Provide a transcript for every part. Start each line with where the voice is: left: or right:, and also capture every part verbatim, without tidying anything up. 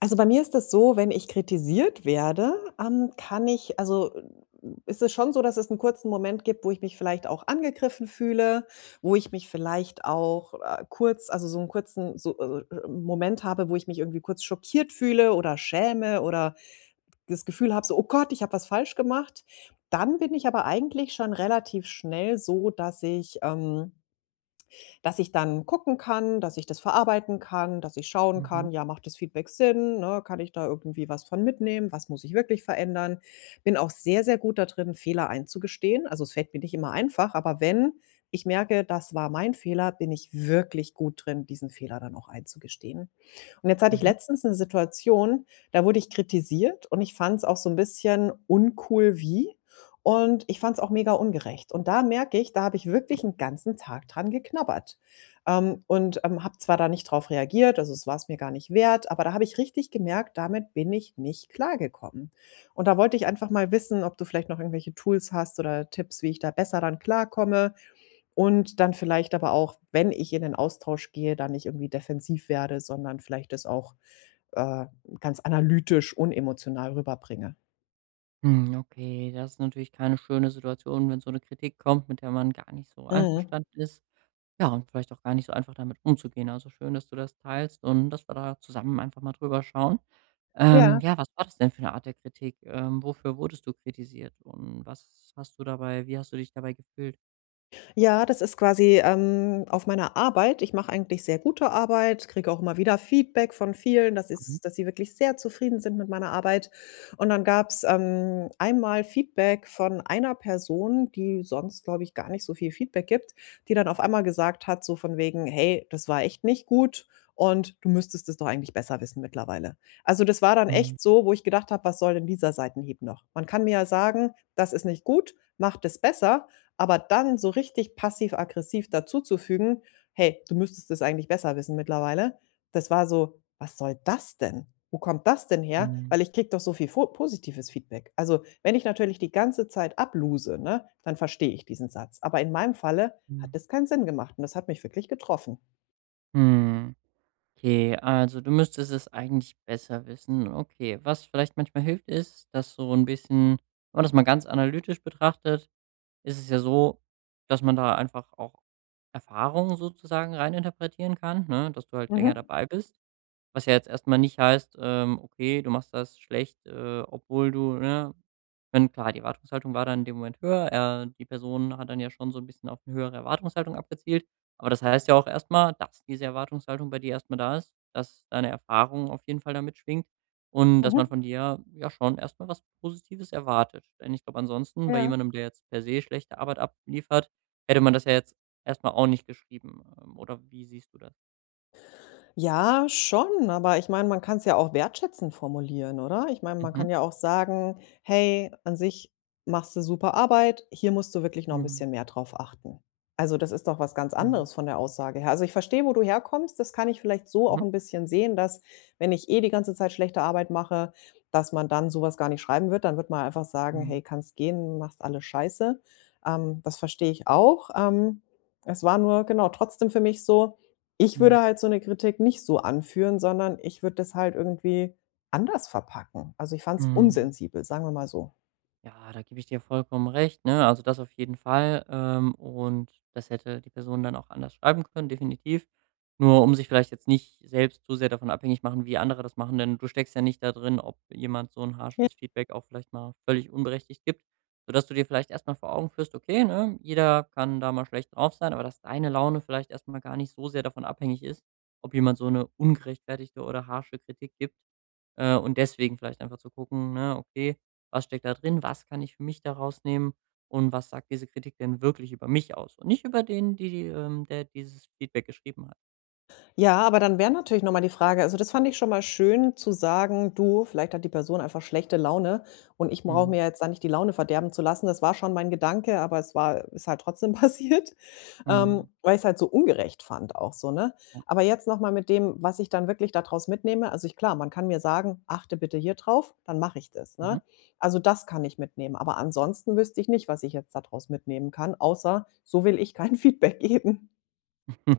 left: Also bei mir ist es so, wenn ich kritisiert werde, ähm, kann ich also äh, ist es schon so, dass es einen kurzen Moment gibt, wo ich mich vielleicht auch angegriffen fühle, wo ich mich vielleicht auch, äh, kurz, also so einen kurzen so, äh, äh, Moment habe, wo ich mich irgendwie kurz schockiert fühle oder schäme oder das Gefühl habe so: „Oh Gott, ich habe was falsch gemacht." Dann bin ich aber eigentlich schon relativ schnell so, dass ich, ähm dass ich dann gucken kann, dass ich das verarbeiten kann, dass ich schauen
right: Mhm,
left: kann, ja, macht das Feedback Sinn, ne? Kann ich da irgendwie was von mitnehmen? Was muss ich wirklich verändern? Bin auch sehr, sehr gut da drin, Fehler einzugestehen. Also, es fällt mir nicht immer einfach, aber wenn ich merke, das war mein Fehler, bin ich wirklich gut drin, diesen Fehler dann auch einzugestehen. Und jetzt hatte ich
right: mhm.
left: letztens eine Situation, da wurde ich kritisiert und ich fand es auch so ein bisschen uncool wie. Und ich fand es auch mega ungerecht. Und da merke ich, da habe ich wirklich einen ganzen Tag dran geknabbert. Ähm, und, ähm, habe zwar da nicht drauf reagiert, also, es war es mir gar nicht wert, aber da habe ich richtig gemerkt, damit bin ich nicht klargekommen. Und da wollte ich einfach mal wissen, ob du vielleicht noch irgendwelche Tools hast oder Tipps, wie ich da besser dran klarkomme und dann vielleicht aber auch, wenn ich in den Austausch gehe, da nicht irgendwie defensiv werde, sondern vielleicht das auch, äh, ganz analytisch, unemotional rüberbringe.
right: Hm, okay, das ist natürlich keine schöne Situation, wenn so eine Kritik kommt, mit der man gar nicht so
left: Mhm.
right: einverstanden ist. Ja, und vielleicht auch gar nicht so einfach damit umzugehen. Also, schön, dass du das teilst und dass wir da zusammen einfach mal drüber schauen.
left: Ja.
right: Ähm, ja, was war das denn für eine Art der Kritik? Ähm, wofür wurdest du kritisiert und was hast du dabei wie hast du dich dabei gefühlt?
left: Ja, das ist quasi, ähm, auf meiner Arbeit. Ich mache eigentlich sehr gute Arbeit, kriege auch immer wieder Feedback von vielen, dass
right: Mhm.
left: ist, dass sie wirklich sehr zufrieden sind mit meiner Arbeit. Und dann gab's, ähm, einmal Feedback von einer Person, die sonst, glaube ich, gar nicht so viel Feedback gibt, die dann auf einmal gesagt hat, so von wegen: „Hey, das war echt nicht gut und du müsstest es doch eigentlich besser wissen mittlerweile." Also, das war dann
right: Mhm.
left: echt so, wo ich gedacht habe: „Was soll denn dieser Seitenhieb noch? Man kann mir ja sagen, das ist nicht gut, macht es besser." Aber dann so richtig passiv-aggressiv dazuzufügen: „Hey, du müsstest es eigentlich besser wissen mittlerweile." Das war so: „Was soll das denn? Wo kommt das denn her?"
right: Mhm.
left: Weil ich kriege doch so viel vo positives Feedback. Also, wenn ich natürlich die ganze Zeit abluse, ne, dann verstehe ich diesen Satz. Aber in meinem Falle hat
right: Mhm.
left: das keinen Sinn gemacht und das hat mich wirklich getroffen.
right: Hm. Okay, also du müsstest es eigentlich besser wissen. Okay, was vielleicht manchmal hilft, ist, dass so ein bisschen wenn man das mal ganz analytisch betrachtet, ist es ja so, dass man da einfach auch Erfahrungen sozusagen reininterpretieren kann, ne, dass du halt länger
left: Mhm.
right: dabei bist. Was ja jetzt erstmal nicht heißt, ähm, okay, du machst das schlecht, äh, obwohl du, ne denn klar, die Erwartungshaltung war dann in dem Moment höher. Er Die Person hat dann ja schon so ein bisschen auf eine höhere Erwartungshaltung abgezielt. Aber das heißt ja auch erstmal, dass diese Erwartungshaltung bei dir erstmal da ist, dass deine Erfahrung auf jeden Fall damit schwingt und dass man
left: Mhm.
right: von dir ja schon erstmal was Positives erwartet. Denn ich glaube, ansonsten bei
left: Ja.
right: jemandem, der jetzt per se schlechte Arbeit abliefert, hätte man das ja jetzt erstmal auch nicht geschrieben. Ähm, oder wie siehst du das?
left: Ja, schon, aber ich meine, man kann es ja auch wertschätzend formulieren, oder? Ich meine, man
right: Mhm,
left: kann ja auch sagen: „Hey, an sich machst du super Arbeit, hier musst du wirklich noch ein
right: mhm,
left: bisschen mehr drauf achten." Also, das ist doch was ganz
right: mhm,
left: anderes von der Aussage her. Also, ich verstehe, wo du herkommst. Das kann ich vielleicht so auch
right: mhm.
left: ein bisschen sehen, dass, wenn ich eh die ganze Zeit schlechte Arbeit mache, dass man dann sowas gar nicht schreiben wird. Dann wird man einfach sagen:
right: Mhm,
left: „Hey, kannst gehen, machst alles scheiße." Ähm, das verstehe ich auch. Ähm, es war nur, genau, trotzdem für mich so, ich
right: mhm,
left: würde halt so 'ne Kritik nicht so anführen, sondern ich würde das halt irgendwie anders verpacken. Also, ich fand's
right: mhm.
left: unsensibel, sagen wir mal so.
right: Ja, da gebe ich dir vollkommen recht, ne? Also, das auf jeden Fall. Ähm, und das hätte die Person dann auch anders schreiben können, definitiv. Nur um sich vielleicht jetzt nicht selbst zu sehr davon abhängig machen, wie andere das machen, denn du steckst ja nicht da drin, ob jemand so ein harsches Feedback auch vielleicht mal völlig unberechtigt gibt, sodass du dir vielleicht erstmal vor Augen führst: Okay, ne, jeder kann da mal schlecht drauf sein, aber dass deine Laune vielleicht erstmal gar nicht so sehr davon abhängig ist, ob jemand so eine ungerechtfertigte oder harsche Kritik gibt. Äh, und deswegen vielleicht einfach zu gucken, ne, okay, was steckt da drin? Was kann ich für mich daraus nehmen? Und was sagt diese Kritik denn wirklich über mich aus? Und nicht über den, die, die, ähm, der dieses Feedback geschrieben hat.
left: Ja, aber dann wäre natürlich noch mal die Frage, also, das fand ich schon mal schön zu sagen: „Du, vielleicht hat die Person einfach schlechte Laune und ich brauche
right: Mhm.
left: mir jetzt da nicht die Laune verderben zu lassen." Das war schon mein Gedanke, aber es war ist halt trotzdem passiert, ähm,
right: Mhm.
left: weil ich es halt so ungerecht fand auch so, ne?
right: Ja.
left: Aber jetzt noch mal mit dem, was ich dann wirklich daraus mitnehme, also, ich klar, man kann mir sagen: „Achte bitte hier drauf", dann mache ich das,
right: Mhm.
left: ne? Also, das kann ich mitnehmen, aber ansonsten wüsste ich nicht, was ich jetzt daraus mitnehmen kann, außer: „So will ich kein Feedback geben."
right: Hm.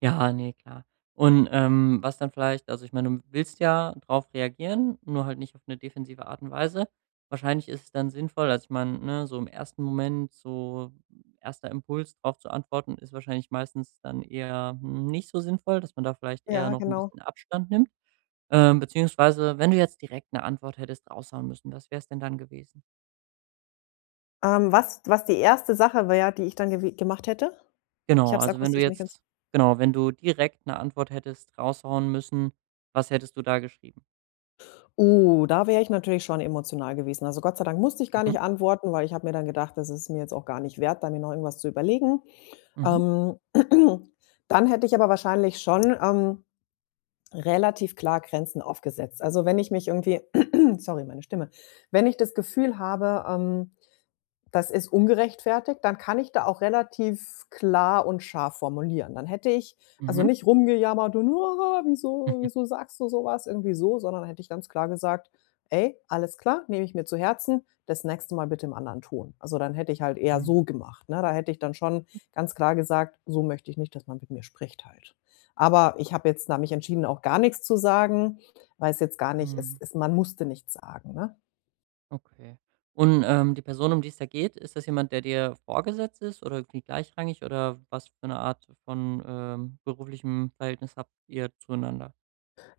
right: Ja, ne, klar. Und, ähm, was dann vielleicht also, ich meine, du willst ja drauf reagieren, nur halt nicht auf eine defensive Art und Weise. Wahrscheinlich ist es dann sinnvoll also, ich meine, ne, so im ersten Moment, so erster Impuls drauf zu antworten, ist wahrscheinlich meistens dann eher nicht so sinnvoll, dass man da vielleicht eher
left: Ja,
right: noch ein
left: genau.
right: bisschen Abstand nimmt. Ähm, beziehungsweise, wenn du jetzt direkt eine Antwort hättest raushauen müssen, was wäre es denn dann gewesen?
left: Ähm, was was die erste Sache wäre, die ich dann gewi gemacht hätte? Ich
right: Genau,
left: habe es
right: also, wenn du
left: akustisch nicht ganz.
right: jetzt genau, wenn du direkt eine Antwort hättest raushauen müssen, was hättest du da geschrieben?
left: Oh, da wäre ich natürlich schon emotional gewesen. Also, Gott sei Dank musste ich gar
right: Mhm,
left: nicht antworten, weil ich habe mir dann gedacht, das ist mir jetzt auch gar nicht wert, da mir noch irgendwas zu überlegen.
right: mhm,
left: Ähm, dann hätte ich aber wahrscheinlich schon, ähm, relativ klar Grenzen aufgesetzt. Also, wenn ich mich irgendwie sorry, meine Stimme. Wenn ich das Gefühl habe, ähm Das ist ungerechtfertigt, dann kann ich da auch relativ klar und scharf formulieren. Dann hätte ich also
right: mhm,
left: nicht rumgejammert und: „Ah, wieso wieso sagst du sowas irgendwie so?", sondern hätte ich ganz klar gesagt: „Ey, alles klar, nehme ich mir zu Herzen, das nächste Mal bitte im anderen Ton." Also, dann hätte ich halt eher
right: mhm,
left: so gemacht, ne? Da hätte ich dann schon ganz klar gesagt: „So möchte ich nicht, dass man mit mir spricht halt." Aber ich habe jetzt da mich entschieden, auch gar nichts zu sagen, weil's jetzt gar nicht, es
right: mhm.
left: es man musste nichts sagen, ne?
right: Okay. Und, ähm, die Person, um die es da geht, ist das jemand, der dir vorgesetzt ist oder irgendwie gleichrangig oder was für eine Art von, ähm, beruflichem Verhältnis habt ihr zueinander?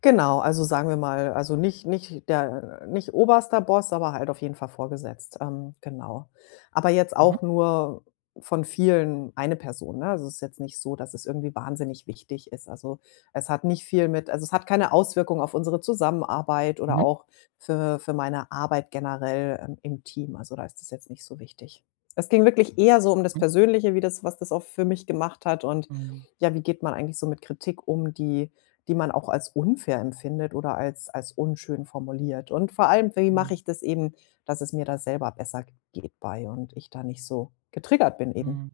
left: Genau, also sagen wir mal, also nicht nicht der nicht oberster Boss, aber halt auf jeden Fall vorgesetzt, ähm, genau. Aber jetzt
right: Mhm,
left: auch nur von vielen eine Person, ne? Also, es ist jetzt nicht so, dass es irgendwie wahnsinnig wichtig ist. Also, es hat nicht viel mit, also, es hat keine Auswirkung auf unsere Zusammenarbeit oder
right: mhm,
left: auch für für meine Arbeit generell, ähm, im Team. Also, da ist es jetzt nicht so wichtig. Es ging wirklich eher so um das
right: mhm,
left: Persönliche, wie das, was das auch für mich gemacht hat, und
right: mhm,
left: ja, wie geht man eigentlich so mit Kritik um, die die man auch als unfair empfindet oder als als unschön formuliert. Und vor allem, wie mache
right: mhm,
left: ich das eben, dass es mir da selber besser geht bei und ich da nicht so getriggert bin eben.
right: mhm.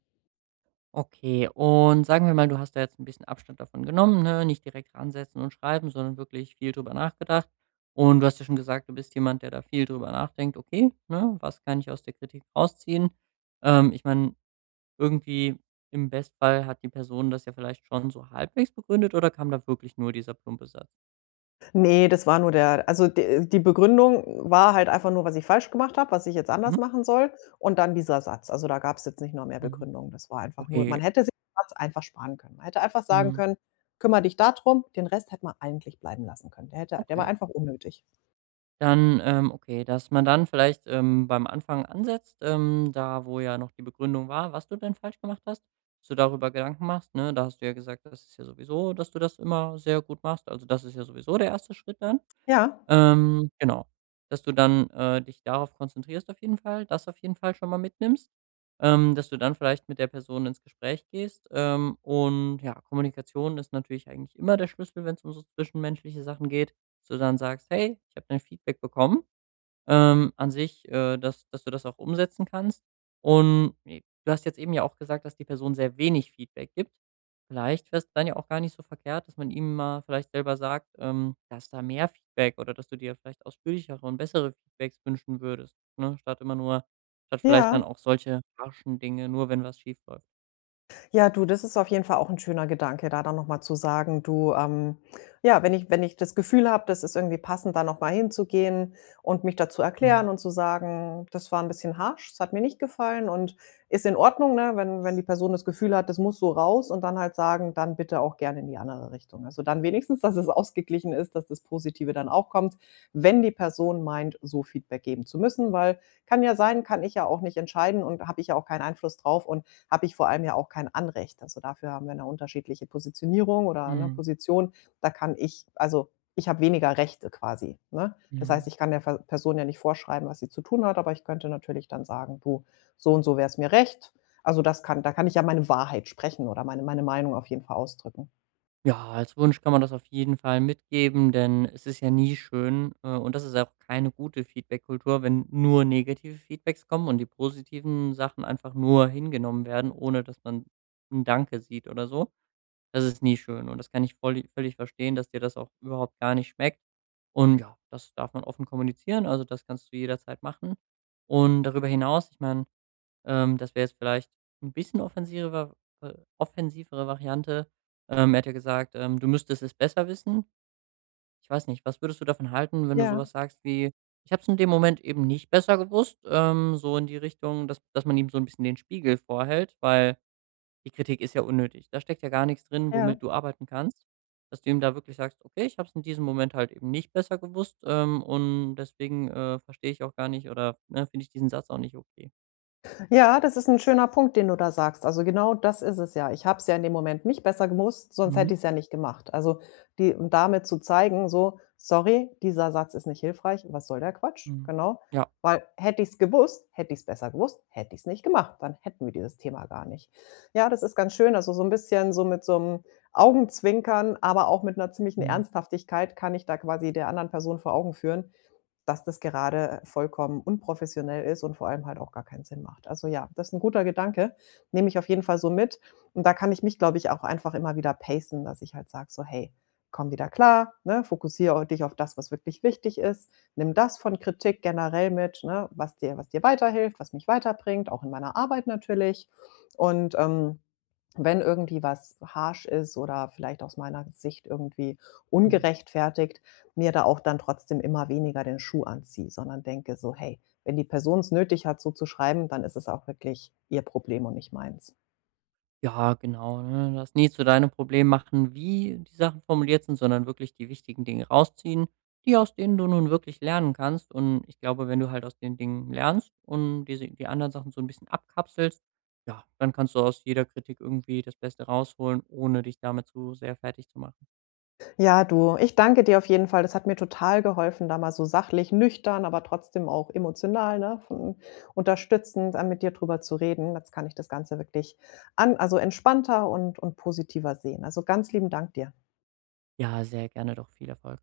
right: Okay, und sagen wir mal, du hast da jetzt ein bisschen Abstand davon genommen, ne? Nicht direkt ransetzen und schreiben, sondern wirklich viel drüber nachgedacht. Und du hast ja schon gesagt, du bist jemand, der da viel drüber nachdenkt: „Okay, ne, was kann ich aus der Kritik rausziehen?“ Ähm, ich meine irgendwie im Bestfall hat die Person das ja vielleicht schon so halbwegs begründet oder kam da wirklich nur dieser plumpe Satz?
left: Ne, das war nur der, also d die Begründung war halt einfach nur, was ich falsch gemacht habe, was ich jetzt anders
right: Mhm,
left: machen soll und dann dieser Satz. Also, da gab es jetzt nicht noch mehr
right: mhm.
left: Begründung. Das war einfach nur, man
right: Okay,
left: hätte sich den Satz einfach sparen können. Man hätte einfach sagen
right: hm,
left: können: „Kümmere dich darum." Den Rest hätte man eigentlich bleiben lassen können. Der hätte, der war
right: okay.
left: einfach unnötig.
right: Dann, ähm, okay, dass man dann vielleicht, ähm, beim Anfang ansetzt, ähm, da wo ja noch die Begründung war, was du denn falsch gemacht hast, dass du darüber Gedanken machst, ne? Da hast du ja gesagt, das ist ja sowieso dass du das immer sehr gut machst. Also, das ist ja sowieso der erste Schritt dann.
left: Ja,
right: Ähm, genau, dass du dann, äh, dich darauf konzentrierst auf jeden Fall, das auf jeden Fall schon mal mitnimmst, ähm, dass du dann vielleicht mit der Person ins Gespräch gehst, ähm, und ja, Kommunikation ist natürlich eigentlich immer der Schlüssel, wenn es um so zwischenmenschliche Sachen geht, dass du dann sagst: „Hey, ich habe dein Feedback bekommen.“ ähm, an sich, äh, dass dass du das auch umsetzen kannst. Und, j du hast jetzt eben ja auch gesagt, dass die Person sehr wenig Feedback gibt. Vielleicht wär's dann ja auch gar nicht so verkehrt, dass man ihm mal vielleicht selber sagt, ähm, dass da mehr Feedback oder dass du dir vielleicht ausführlichere und bessere Feedbacks wünschen würdest, ne? Statt immer nur statt vielleicht dann
left: ja.
right: auch solche harschen Dinge, nur wenn was schiefläuft.
left: Ja, du, das ist auf jeden Fall auch ein schöner Gedanke, da dann noch mal zu sagen: „Du, ähm, ja, wenn ich, wenn ich das Gefühl habe, das ist irgendwie passend, da noch mal hinzugehen und mich dazu
right: Mhm,
left: erklären und zu sagen: ‚Das war ein bisschen harsch, das hat mir nicht gefallen und ist in Ordnung,'" ne? Wenn wenn die Person das Gefühl hat, das muss so raus, und dann halt sagen: „Dann bitte auch gerne in die andere Richtung." Also, dann wenigstens, dass es ausgeglichen ist, dass das Positive dann auch kommt, wenn die Person meint, so Feedback geben zu müssen, weil, kann ja sein, kann ich ja auch nicht entscheiden und habe ich ja auch keinen Einfluss drauf und habe ich vor allem ja auch kein Anrecht. Also dafür haben wir eine unterschiedliche Positionierung, oder, eine
right: mhm,
left: Position. Da kann ich, also, ich habe weniger Rechte quasi, ne? Das heißt,
right: mhm.
left: ich kann der Ver Person ja nicht vorschreiben, was sie zu tun hat, aber ich könnte natürlich dann sagen: „Du, so und so wär's mir recht." Also, das kann, da kann ich ja meine Wahrheit sprechen oder meine meine Meinung auf jeden Fall ausdrücken.
right: Ja, als Wunsch kann man das auf jeden Fall mitgeben, denn es ist ja nie schön, äh, und das ist auch keine gute Feedback-Kultur, wenn nur negative Feedbacks kommen und die positiven Sachen einfach nur hingenommen werden, ohne dass man ein Danke sieht oder so. Das ist nie schön und das kann ich volli völlig verstehen, dass dir das auch überhaupt gar nicht schmeckt. Und ja, das darf man offen kommunizieren, also das kannst du jederzeit machen. Und darüber hinaus, ich meine ähm, das wäre jetzt vielleicht ein bisschen offensiver äh, offensivere Variante. Ähm, er hat ja gesagt, ähm, du müsstest es besser wissen. Ich weiß nicht, was würdest du davon halten, wenn du
left: Ja,
right: sowas sagst wie: „Ich habe es in dem Moment eben nicht besser gewusst“, ähm, so in die Richtung, dass dass man ihm so ein bisschen den Spiegel vorhält, weil die Kritik ist ja unnötig. Da steckt ja gar nichts drin,
left: ja.
right: womit du arbeiten kannst. Dass du ihm da wirklich sagst: „Okay, ich habe es in diesem Moment halt eben nicht besser gewusst, ähm, und deswegen, äh, verstehe ich auch gar nicht oder, ne, finde ich diesen Satz auch nicht okay.“
left: Ja, das ist ein schöner Punkt, den du da sagst. Also, genau das ist es ja. Ich habe es ja in dem Moment nicht besser gewusst, sonst
right: Mhm,
left: hätte ich es ja nicht gemacht. Also, die, und damit zu zeigen, so: „Sorry, dieser Satz ist nicht hilfreich. Was soll der Quatsch?"
right: mhm.
left: Genau,
right: Ja.
left: weil hätte ich es gewusst, hätte ich es besser gewusst, hätte ich es nicht gemacht, dann hätten wir dieses Thema gar nicht. Ja, das ist ganz schön, also, so ein bisschen so mit so einem Augenzwinkern, aber auch mit einer ziemlichen
right: Mhm,
left: Ernsthaftigkeit kann ich da quasi der anderen Person vor Augen führen, dass das gerade vollkommen unprofessionell ist und vor allem halt auch gar keinen Sinn macht. Also ja, das ist ein guter Gedanke, nehme ich auf jeden Fall so mit. Und da kann ich mich, glaube ich, auch einfach immer wieder pacen, dass ich halt sage so: „Hey, komm wieder klar, ne? Fokussiere dich auf das, was wirklich wichtig ist. Nimm das von Kritik generell mit, ne, was dir was dir weiterhilft, was mich weiterbringt, auch in meiner Arbeit natürlich." Und, ähm, wenn irgendwie was harsch ist oder vielleicht aus meiner Sicht irgendwie
right: mhm.
left: ungerechtfertigt, mir da auch dann trotzdem immer weniger den Schuh anziehe, sondern denke so: „Hey, wenn die Person es nötig hat, so zu schreiben, dann ist es auch wirklich ihr Problem und nicht meins."
right: Ja, genau, ne? Das nie zu deinem Problem machen, wie die Sachen formuliert sind, sondern wirklich die wichtigen Dinge rausziehen, die aus denen du nun wirklich lernen kannst. Und ich glaube, wenn du halt aus den Dingen lernst und diese die anderen Sachen so ein bisschen abkapselst, ja, dann kannst du aus jeder Kritik irgendwie das Beste rausholen, ohne dich damit zu sehr fertig zu machen.
left: Ja, du, ich danke dir auf jeden Fall. Das hat mir total geholfen, da mal so sachlich, nüchtern, aber trotzdem auch emotional, ne, von unterstützend dann mit dir drüber zu reden. Jetzt kann ich das Ganze wirklich an, also, entspannter und und positiver sehen. Also, ganz lieben Dank dir.
right: Ja, sehr gerne doch. Viel Erfolg.